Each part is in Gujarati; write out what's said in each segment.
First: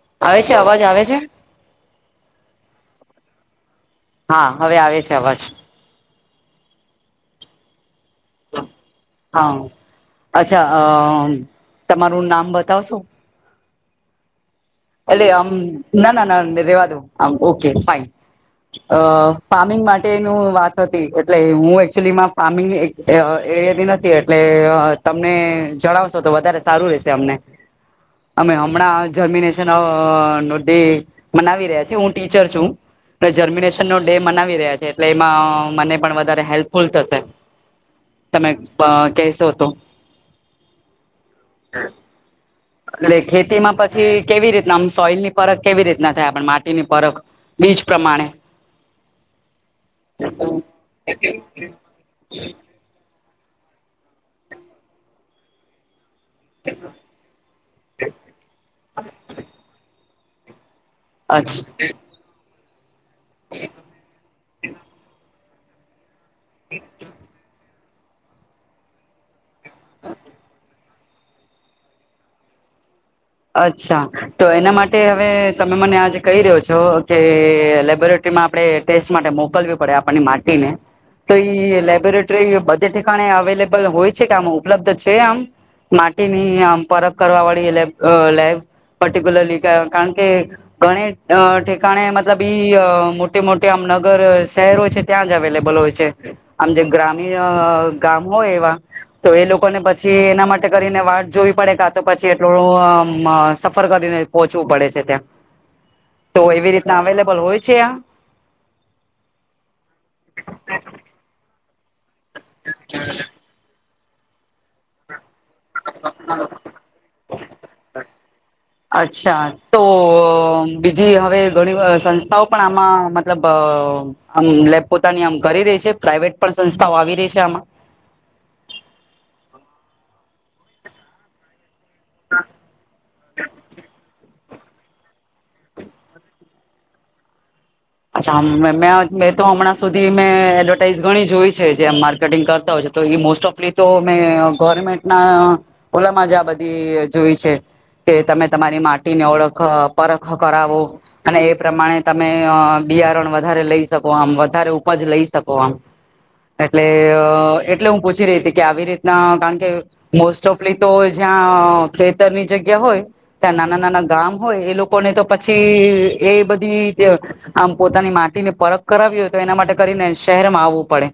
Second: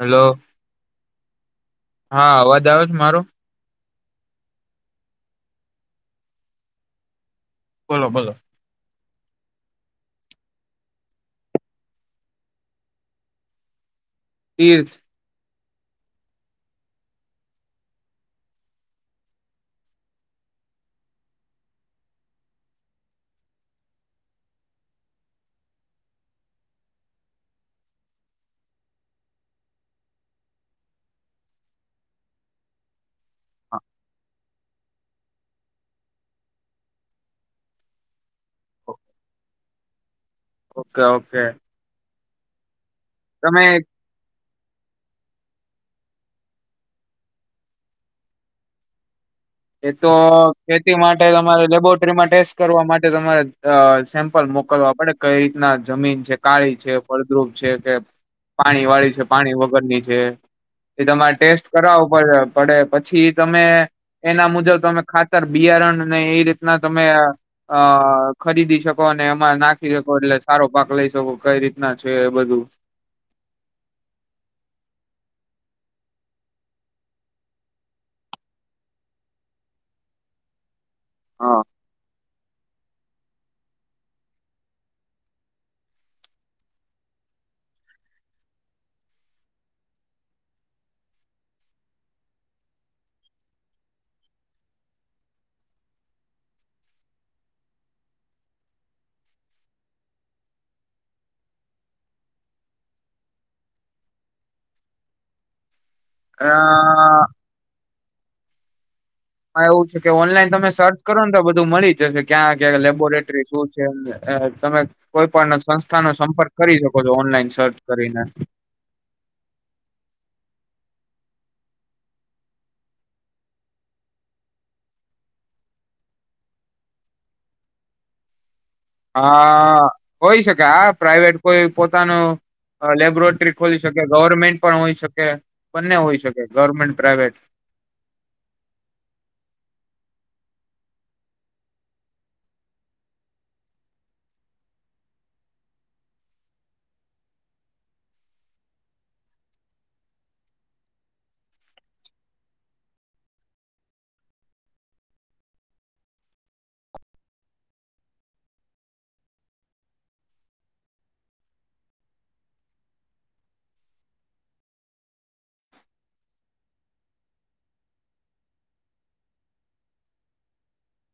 હેલો આવે છે અવાજ આવે છે. હા અવાજ આવે છે મારો? હા હવે આવે છે અવાજ. બોલો બોલો. હા અચ્છા અ તમારું નામ બતાવશો. તીર્થ એટલે આમ ના ના ના રેવા દો આમ ઓકે ફાઈન. અ ફાર્મિંગ માટેનું વાત હતી એટલે હું એકચુલીમાં ફાર્મિંગ એક એ એવી નથી એટલે તમને જણાવશો તો વધારે સારું રહેશે અમને. અમે હમણાં જમીને શ [unintelligible] મનાવી રહ્યા છે હું ટીચર છું. અને જર્મિનેશન નો ડે મનાવી રહ્યા છે એટલે એમાં મને પણ વધારે હેલ્પફુલ થશે. તમે અ કહેશો તો. ઓ કે ઓ કે એટલે ખેતીમાં પછ છી કેવી રીતના આમ સોઈલની પરખ કેવી રીતના થાય પણ માટીની પરખ બીજ પ્રમાણે એતો ખેતી માટે તમારે લેબોરેટરીમાં ટેસ્ટ કરવા માટે તમારે અ સેમ્પલ મોકલવા પડે કઈ રીતના જમીન છે કાળી છે ફળદ્રુપ છે કે પાણી વાળી છે પાણી વગરની છે એ તમારે અચ્છ ટેસ્ટ કરાવો પડે પડે પછી તમે એના મુજબ તમે ખા તર બિયારણને એ રીતના તમે અ ખરીદી શક કોને એમાં નાખી શકો એટલે સારો પાક લઈ શકો કઈ રીતના છે એ બધું અચ્છા તો એના માટે હવે તમે મને આજે કહી રહ્યો છો કે લેબોરેટ ટરીમાં આપણે ટેસ્ટ માટે મોકલવી પડે આપની માટીને તો હા ઈ લેબોરેટ ટરી બધે ઠેકાણે અવેલેબલ હોય છે કે આમ ઉપલબ્ધ છે આમ માટીની આમ પરખ કરવા વાળી લે અ લેબ પર્ટિક્યુલરલી કાણ કે ઘણી અ ઠેકાણે મતલબ ઈ અ મોટે મોટે આમ નગર શહેરો છે ત્યાં જ અવેલેબલ હોય છે આમ જે ગ્રામીણ ગામ હોય એવા તો એ લોકોને પછી એના માટે કરીને વાટ જોવી પડે કાં તો પછી એટલો અ મ સફર કરીને પહોચવું પડે છે ત્યાં તો એવી રીત તના અ અવેલેબલ હોય છે આ એમાં એવું છે કે ઓનલાઈન તમે સર્ચ કરો ને તો બધું મળી જશે ક્યાં ક્યાં લેબોરેટરી શું [inaudible] તમે કોઈ પણ સંસ્થાનો સંપર્ક કરી શકો છો ઓનલાઈન સર્ચ કરીને અચ્છા તો બીજી હવે ઘણી વ સંસ્થાઓ પણ આમાં મતલબ અ આમ લેબ પોતાની આમ કરી રહી છે પ્રાઇવેટ પણ સંસ્થાઓ આવી રહી છે આમાં હા હોય શકે હા પ્રાઈવેટ કોઈ પોતાનો લેબ્રોટરી ખોલી શકે ગવર્મેન્ટ પણ હોઈ શકે બંને હોઈ શકે ગવર્મેન્ટ પ્રાાઈવેટ અચ્છા મે મે તો અમણાં સુધી મેં એડવર્ટાઈઝ ઘણી જોઈ છે જેમ માર્કેટિંગ કરતા હોય છે તો એ મોસ્ટ ઓફ એતો મેં ગવર્મેન્ટના ઓલામાં જ આ બધી જોઈ છે તે તમે તમારી માટીને ઓળખ પરખ કરાવો અને એ પ્રમાણે તમે અ બિયારણ વધારે લઈ શકો આમ વધારે ઉપજ લઈ શકો આમ એટલે અ એટલે હું પૂછી રઈ તી કે આવી રીતના કાણ કે મોસ્ટ ઓફલી તો જ્યાં ખેતરની જગ્યા હોય ત્યાં નાના નાના ગામ હોય એ લોકો ને તો પછી એ બધી [unintelligible] આમ પોતાની માટીને પરખ કરાવી હોય તો એના માટે કરીને શહેરમાં આવવું પડે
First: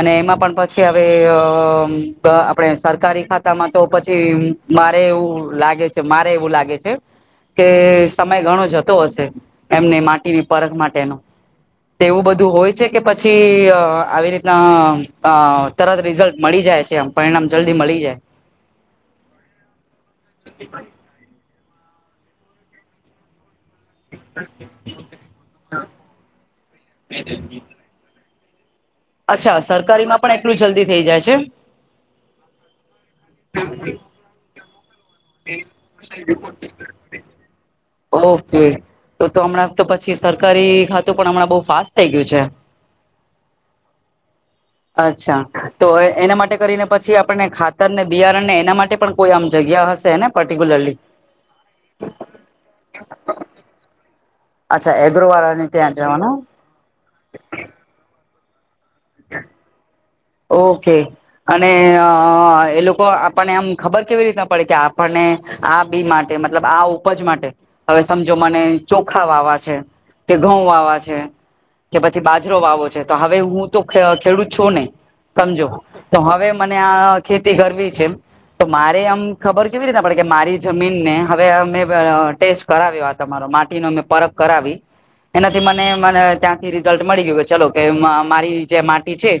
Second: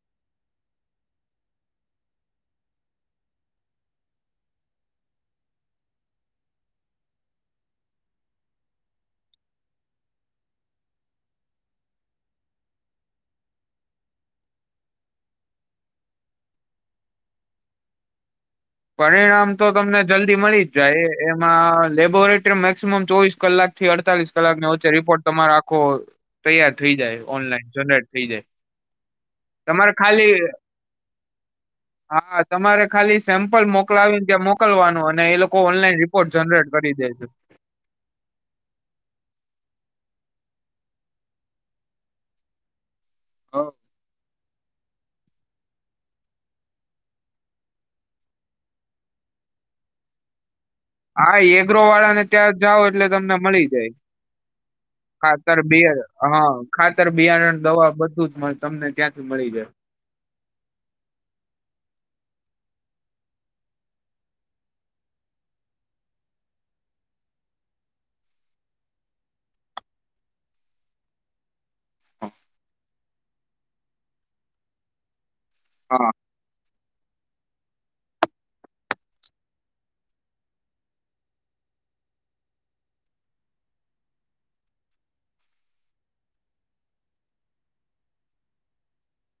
અને એમાં પણ પછી હવે અ આપણેે સરકારી ખાતામાં તો પછી બારે એવું લાગે છે મારે એવું લાગે છે કે સમય ઘણો જતો હશે એમને માટીની પરખ માટેનો તેવું બધું હોય છે કે પછી અ આવી રીતના અ અ તરત રીઝલ્ટ મળી જાય છે આમ પરિણામ જલ્દી મળી જાય પરિણામ તો તમને જલ્દી મળી જ જાય એમાં લેબોરેટરી મેક્સિમમ ચોવીસ કલાક થી અડતાલીસ કલાકને વચ્ચે રિપોર્ટ તમારો આખો તૈયાર થઈ જાય ઓનલાઈન જનરેટ થઈ જાય અચ્છા તમારે સરકારીમાં ખાલી પણ એટલું જલ્દી થઈ જાય છે હા હા તમારે ખાલી પલ મોકલાવીને ત્યાં મોકલવાનું અને એ લોકો ઓનલાઈન રિપોર્ટ જનરેટ કરી દે છે ઓ કે તો તો અમણાં તો પછી સરકારી ખાતું પણ અમણાં બઉ ફાસ્ટ થઈ ગયું છે હા અચ્છા તો એના માટે કરીને પછી આપણને ખાતરને બિયારણને એના માટે પણ કોઈ આમ જગ્યા હશ. તો એને પર્ટિક્યુલરલી હા એગ્રો વાળા ને ત્યાં જઓ એટલે તમને મળી જાય. અચ્છા એગ્રો ખાતર વાળાને બે ત્યાં હ જવાનું ખાતર, બિયારણ, દવા બધું જ તમને ત્યાંથી મળી જાય. ઓકે અને અ એ લોકો આપણને આમ ખબર કેવી રીતના પડે કે આપણને આ બી માટે મતલબ આ ઉપજ માટે હવે સમજો મને ચોખા વાવા છે. તે ઘઉં વાવા છે કે પછી બાજરો વાવો છે તો હવે હું તું ખે ખેડૂત છો નહી સમજો હા તો હવે મને આ ખેતી કરવી છે. તો મારે આમ ખબર કેવી રીતના પડે કે મારી જમીન ને હવે અમે ટેસ્ટ કરાવ્યો આ તમારો માટી નો અમેં પરખ કરાવી એનાથી મને મને ત્યાંથી રિઝલ્ટ મળી ગયું ચલો કે મા મારી જે માટી છે.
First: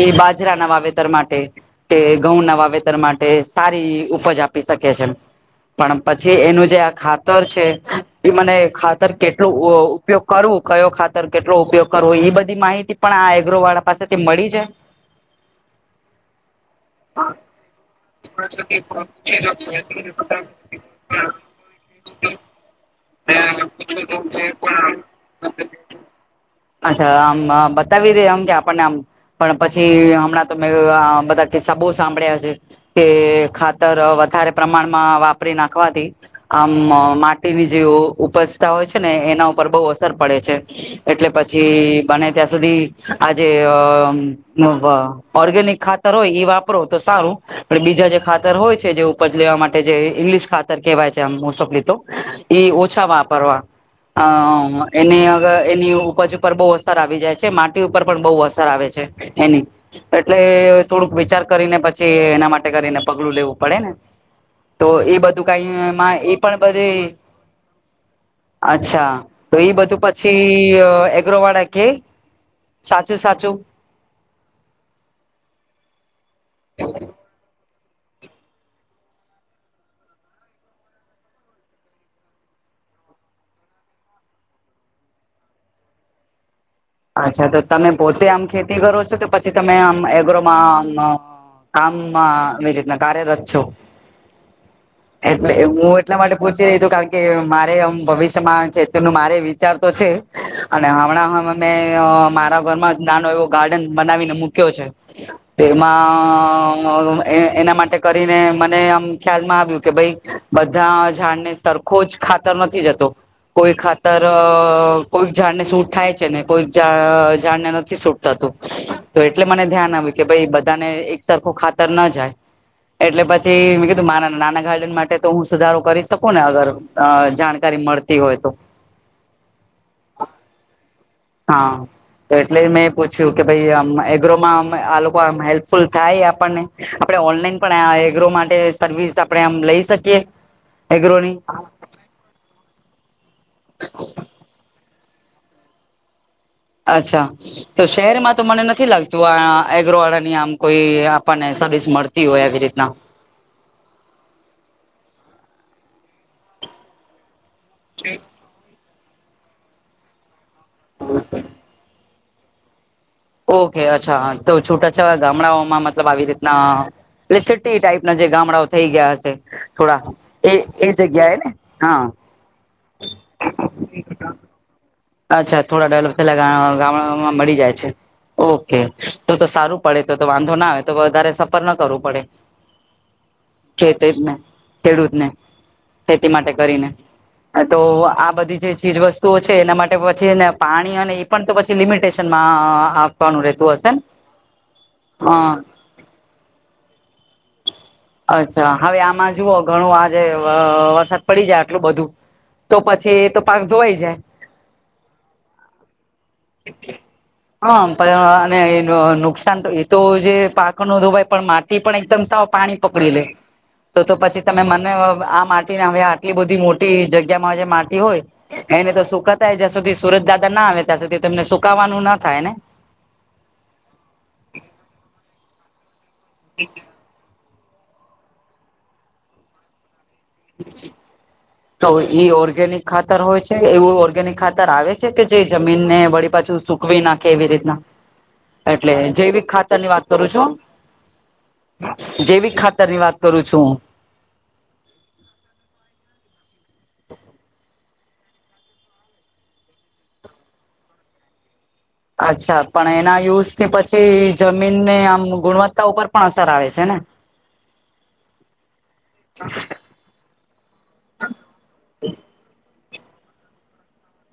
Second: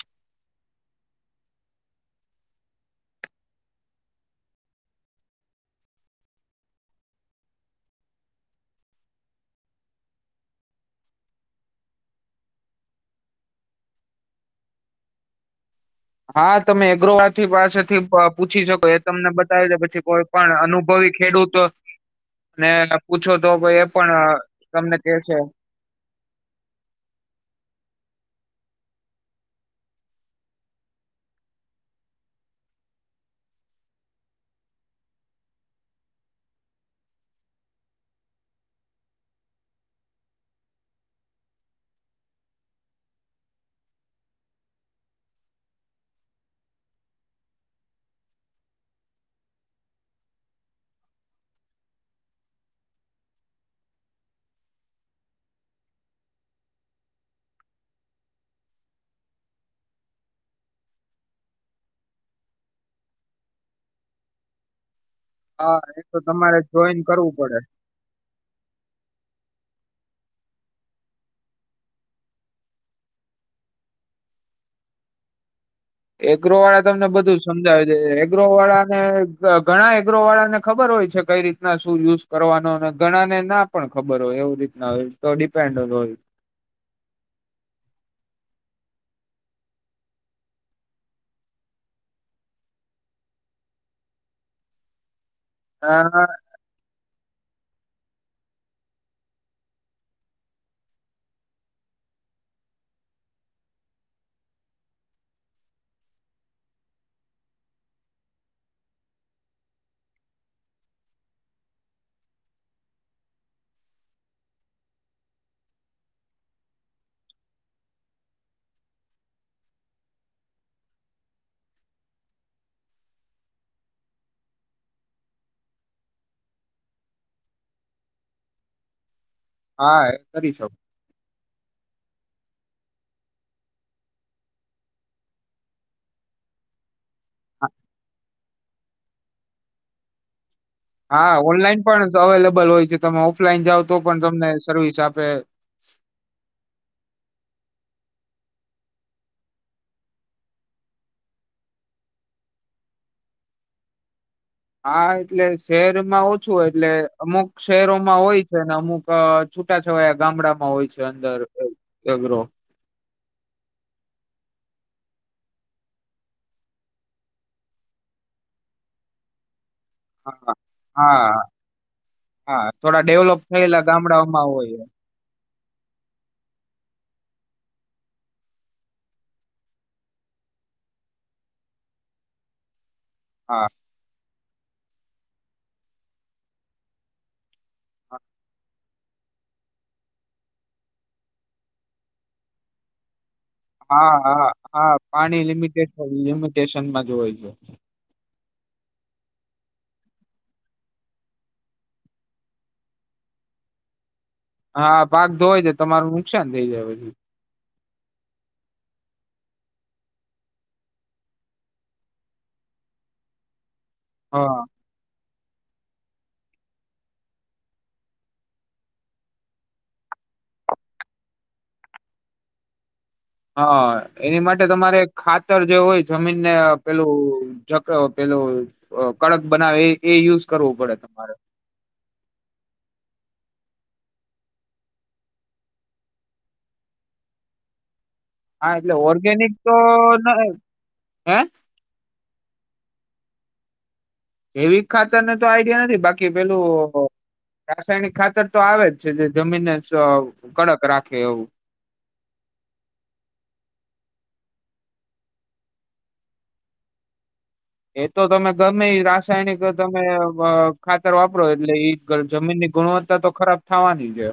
એ બાજરાના વાવેતર માટે. તે ઘઉં ના વાવેતર માટે સારી ઉપજ આપી શકે છે. પણ પછી એનું જે આ ખાતર છે એ મને ખાતર કેટલું [unintelligible] ઉપયોગ કરવું કયો ખાતર કેટલો ઉપયોગ કરવો એ બધી માહિતી પણ આ એગ્રો વાળા પાસેથી મળી જાય? હા તમે એગ્રોવાથી પાસેથી પૂછી શકો એ તમને બતાવી દે પછી કોઈ પણ અનુભવી ખેડૂત ને પૂછો તો એ પણ તમને કે છે અચ્છા આમ બતાવી દે આમ કે આપણને આમ પણ પછી હમણાં તો મે આ બધા કે સબો સાંભળ્યા છે કે ખાતર વધારે પ્રમાણમાં વાપરી નાખવાથી આમ માટીની જે ઉપજતા હોય છે ને એના ઉપર બહુ અસર પડે છે. એટલે પછી બને ત્યાં સુધી આજે [unintelligible] ઓર્ગેનિક ખાતર હોય એ વાપરો તો સારું. પણ બીજા જે ખાતર હોય છે જે ઉપજ લેવા માટે જે ઈંગ્લશ ખાતર કેહેવાય છે આમ મોસ્ટ ઓફલી તો એ ઓછા વાપરવા. હ એની અર એની ઉપજ ઉપર બહુ અસર આવી જાય છે માટી ઉપર પણ બહુ અસર આવે છે. એની એટલે થોડુંક વિચાર કરીને પછી એના માટે કરીને પગલું લેવું પડે ને તો એ બધ દુ હા કઈમાં તો એ પણ તમારે બધે જોઈન કરવું પડે. અચ્છા તો એ બધું પછી એગ્રોવાળા કે સાચે સાચું એગ્રો વાળા તમને બધું જ સમજાવે છે એગ્રો વાળા ને ઘણા એગ્રો વાળા ને ખબર હોય છે કઈ રીતના શું યુઝ કરવાનો અને ઘણા ને ના પણ ખબર હોય એવું રીતના હોય તો ડિપેન્ડન્ટ હોય. અચ્છા તો તમે પોતે આમ ખેતી કરો છો કે તો પછી તમે આમ એગ્રોમાં આમ અ કામમાં એ રીતના કાર્યરત છો. [unintelligible] એટલે હું એટલા હા માટે પૂછ કારણ કે મારે આમ ભવિષ્યમાં ખેતર નું મારે વિચાર તો છે અને હમણાં મેં અ મારા ઘરમાં જ નાનો એવો ગાર્ડન બનાવીને મૂક્યો છે. એમાં [unintelligible] એના માટે કરીને મને આમ ખ્યાલમાં આવ્યું કે ભાઈ બધા ઝાડને સરખો જ ખાતર નથી જતો. કોઈ ખાતર અહ કોઈ ઝાડને સૂટ થાય છ છે ને કોઈક જ ઝાડ-ઝાડને નથી સૂટ થતું, તો એટલે મને ધ્યાન આવે કે ભઈ બધાને એક સરખો ખાતર ન જાય. એટલે પછી મે કીધું મારા નાના ગાર્ડન માટે તો હું સુધારો કરી શકું ને, અગર અહ જાણકારી મળ તી હોય તો. હા એ કરી શકો. હા. તો એટલે મેં પૂછ્યું કે ભાઈ આમ એગ્રોમાં આમ આ લોકો આમ હેલ્પફુલ થાય આપણને? આપણે ઓનલાઈન પણ આ એગ્રો માટે સર્વિસ આપણે આમ લઈ શકીએ? હા એગ્રોની ઓનલાઈન પણ અવેલેબલ હોય છે. તમે ઓફલાઈન જાઓ તો પણ તમને સર્વિસ આપે. અચ્છા. તો શહેરમાં તો મને નથી લાગતું આ એગ્રોવાળાની આમ કોઈ આપણને સર્વિસ મળત તી હોય એવી રીતના. હા, એટલે શહેરમાં ઓછું હોય એટલે અમુક શહેરોમાં હોય છે ને અમુક અહ છૂટા-છવાયા ગામડામાં હોય છે અંદર એ એગ્રો. ઓકે અચ્છા હા. તો છૂટાછવાયા ગામડાઓમાં મતલબ આવી રીતના એટલે સિટી ટાઈપના જે ગામડાઓ થઈ ગયા હશે થોડા, હા એ-એ જગ્યાએ હા ને? હા. હા થોડા ડેવલોપ થયેલા ગામડાઓમાં હોય એમ. અચ્છા થોડા ડેવલપ થયેલા [unintelligible] ગામડાઓમાં મળી જાય છે. ઓકે. તો-તો સારું પડે, તો-તો વાંધો ના આવે, તો વધારે સફર ના કરવું પડે. હા. [unintelligible] ખેડૂતને. ખેતી માટે કરીને. હા તો આ બધી જે ચીજવસ્તુઓ છે એના માટ એ પછી એને પાણી અને ઈ પણ તો પછી લિમિટેશનમાં આપ વાનું રહેતું હશ હા, હા, હા. પાણી લિમિટેશન-લિમિટેશનમાં જ હોય છે. અચ્છા. હવે આમાં જુઓ ઘણું આજે વરસાદ પડી જાય આટલું બધું. તો પછી એ તો પાક ધોવાઈ જાય હા પાક ધોવાય જાય. તમારું નુકસાન થઈ જાય પછી. હમ્મ. પણ અને ન નુકસાન તો એ તો જે પાકો નો ધોવાઈ પણ માટી પણ એકદમ સાવ પાણી પકડી લે. તો-તો પછી તમે હા મને અહ આ માટ ટે હવે આટલી બધી મોટી જગ્યા માં જે માટી હોય એને તો સુકાતાઈ જ્યાં સુધી સુરજ દાદા ના આવે ત્યાં સુધી તો એમને સુકાવવાનું ન થાય ને? હા. એની માટે તમારે ખાતર જે હોય જમીનને પેલું જક પેલું અહ કડક બનાવે એ-એ યુઝ કરવું પડે તમારે. તો ઈ ઓર્ગેનિક ખાતર હોય છે? એવું ઓર્ગેનિક ખાતર આવે છે કે જે જમીનને વળી પાછું સુકવી નાખે એવી રીતના? હા એટલે જૈવિક ઓર્ગેનિક તો ખાતર ની વાત ન, કરું છું હે? જૈવિક ખાતર ની વાત કરું છું હું. જૈવિક ખાતરને તો આઈડિયા નથી બાકી પેલું રાસાયણિક ખાતર તો આવે જ છે. જે જમીનને સ કડક રાખે એવું. અચ્છા. પણ એના યુઝ થી પછી જમીનને આમ ગુણવત્તા ઉપર પણ અસર આવે છે ને? એ તો તમે ગમેઈ રાસાયણિક જ તમે ખાતર વાપરો, એટલે ઈ જમીન ની ગુણવત્તા તો ખરાબ થાવાની છે.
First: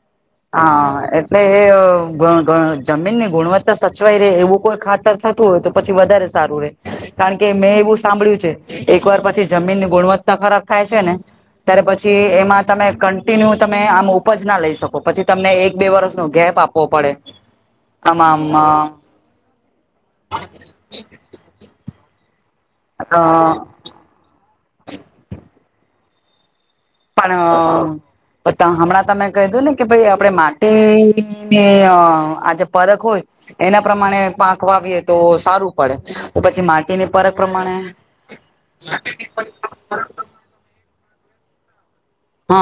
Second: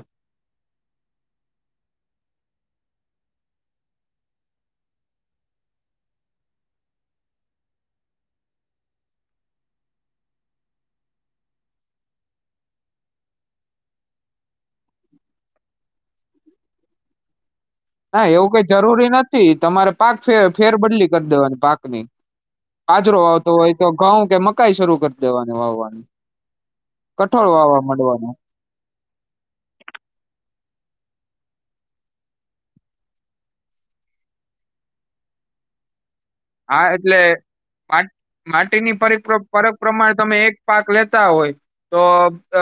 હા. એટલે એ [unintelligible] જમીન ની ગુણવત્તા સચવાઈ રહે એવું કોઈ ખાતર થતું હોય તો પછી વધારે સારું રહેે કારણ કે મેં એવું સાંભળ્યું છે એક વાર પછી જમીન ની ગુણવત્તા ખરાબ થાય છે ને ત્યારે પછી એમાં તમે કન્ટિન્યુ તમે આમ ઉપજ ના લઈ શકો. પછી તમને એક બે વર્ષ નો ગેપ આપવો પડે. ના, આમાં એવું કઈ આમ જરૂરી નથી તમારે પાક છે ફેરબદલી કરી દેવાની પાક ની. બાજરો વાવતો અ હોય તો ઘઉં કે મકાઈ શરૂ કરી દેવાની વાવવાનું. પણણ હમણાં તમે કહીધો ને કે ભાઈ આપણે માટી ને આંઆંઆં આજે પરખ હોય એના પ્રમાણે પાંક વાવીએ તો સારું પડે. તો પછી હા માટીની એટલે પરખ પ્રમાણે માટીની [unintelligible] પરક પ્રમાણે તમે એક પાક લેતા હોય તો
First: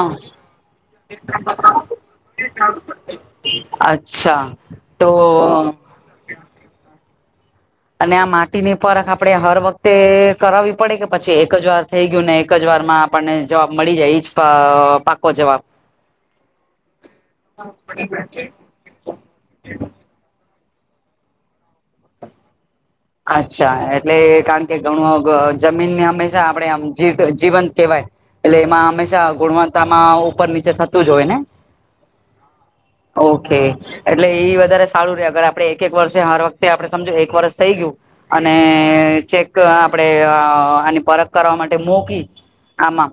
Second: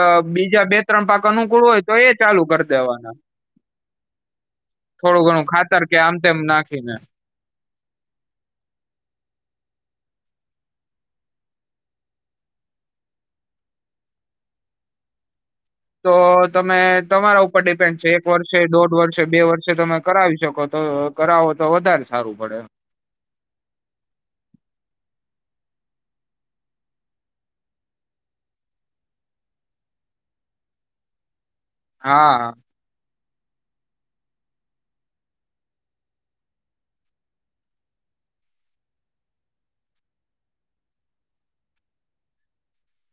અ બીજા બે ત્રણ પાક અનુકૂળ હોય તો એ ચાલુ કરી દેવાના. અચ્છા તો થોડું ઘણું ખાતર કે આમ તેમ નાખીને અને આ માટી ની પરખ આપડે હર વખતે કરાવવી પડે કે પછી એક જ વાર થઈ ગયું ને એક જ વાર માં આપણને જવાબ મળી જાય એજ પાઆઆ પાકો જવાબ. તો તમે તમારા ઉપર ડિપેન્ડ છે એક વર્ષે, દોઢ વર્ષે બે વર્ષે તમે કરાવી શકો તોઅઅઅ કરાવો તો વધારે સારું પડે. અચ્છા એટલે કારણ કે ઘણું જમીનને હંમેશા આપણેે આમ જી જીવંત કેહેવાય. એટલે એમાં હંમેશા ગુણવત્તામાં ઉપર નીચે થતું જ હોય ને? હાઅઅઅ. ઓ કે. એટલે ઈ વધારે સારું રહેે અગર આપડે એક એક વર્ષે હર વખતે આપણે સમજો એક વર્ષ થઇ ગયું. અનેએએ ચેક આપણેે અ આની પરખ કરવા માટે મૂકી આમાં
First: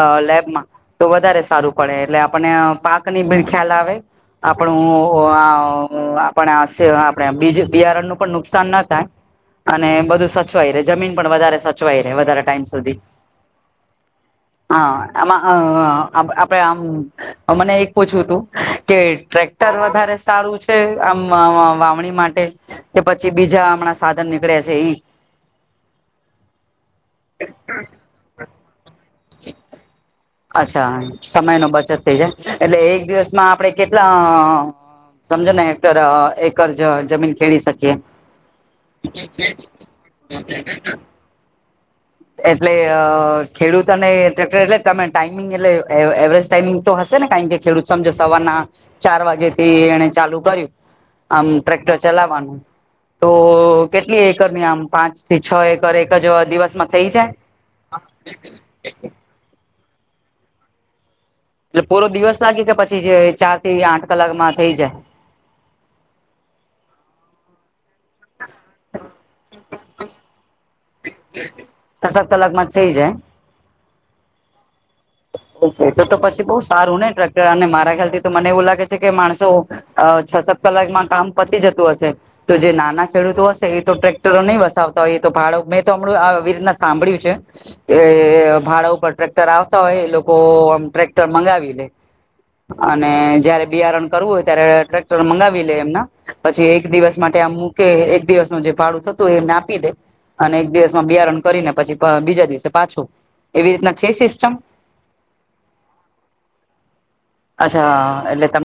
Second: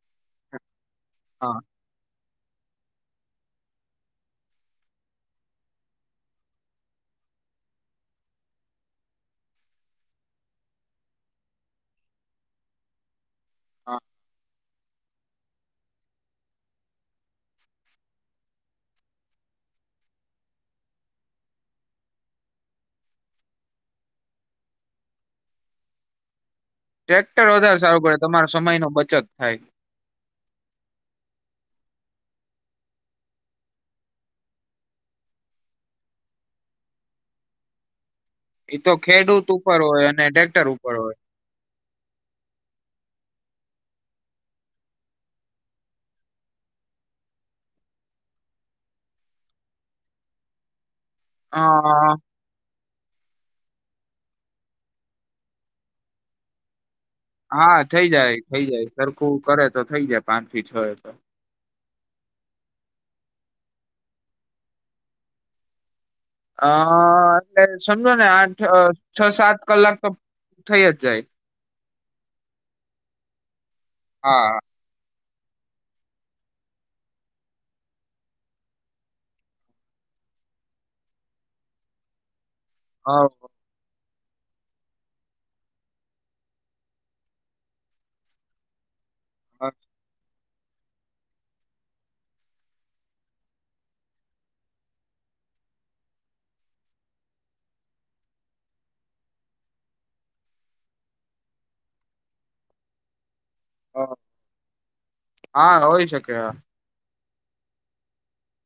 અઅઅ લેબમાં તો વધારે હા સારું. પડે એટલે આપને અઅ પાક ની ભી ખ્યાલ આવે. આપણુ આ આપ આપને બીજ બિયારણ નું પણ નુકસાન ના થાય. અને બધું સચવાય રહેે જમીન પણ વધારે સચવાય રહેે વધારે ટાઈમ સુધી. હા. હા આમાં અઅઅ આપડે આમ, મને એક પૂછવું તું કે ટ્રેક્ટર વધારે સારું છે આમ વાવણી માટે,? કે પછી બીજા હમણાં સાધન નીકળ્યા છે એ? ટ્રેક્ટર વધારે સારું પડે તમારો સમય નો બચત થાય. અચ્છા સમય નો બચત થઈ જાય એટલે એક દિવસમાં આપણે કેટલા? અઅઅઅ સમજો ને હેક્ટર અઅઅ એકર જ જમીન ખેડી શકીએ. એ તો ખેડૂત ઉપર હોય અને ટ્રેક્ટર ઉપર હોય. એટલે અઅઅ ખેડૂત અને ટ્રેક્ટર એટલે. તમે ટાઈમિંગ એટલે એવરેજ ટાઈમિંગ તો હશે ને કાય કે ખેડૂત સમજો સવારના ચાર વાગે થી એણે ચાલુ કર્યું આમ અ ટ્રેક્ટર ચલાવાનું. તો કેટલી એકર ની આમ પાંચ થી છ એકર એક જ દિવસમાં થઈ જાય? હા થઈ જાય થઈ જાય સરખું કરે તો થઈ જાય પાંચ થી છ એકર. એટલે પૂરો દિવસ લાગે કે પછી જે ચાર થી આઠ કલાકમાં થઈ જાય? અઅઅઅ એટલે સમજો ને આ અઅઅ છ સાત કલાક તો થઇ જ જાય. ક કલાકમાં જ થઇ જાય. હા. ઓકે તો તો પછી બહુ સારું ને ટેક્ટર અને મારા ખ્યાલથી તો મને એવું લાગે છે કે માણસો અ છ સાત કલાકમાં કામ પતી જતું હશે તો જે નાના હા ખેડૂતો હશે એ તો ટેક ટરો નહી વસાવતા હોય ઈ તો ભાડો મેં તો હમણું આ રીતના સાંભળ્યું છે કે ભાડા ઉપર ટ્રેક્ટર હા આવતા હોય એ લોકો આમ ટ્રેક્ટર મંગાવી લે અને જયારે બિયારણ કરવું હોય ત્યારે ટ્રેક્ટર મગાવી લે એમના, પછી એક દિવસ માટે અમૂકે એક દિવસનું જે ભાડું થતું હોય એ એમને આપી દે. અને એક દિવસમાં બિયારણ કરીને પછી પ બીજા દિવસે પાછું એવી રીતના છે હા, સિસ્ટમ. હા હોય શકય. અચ્છા એટલે તમ,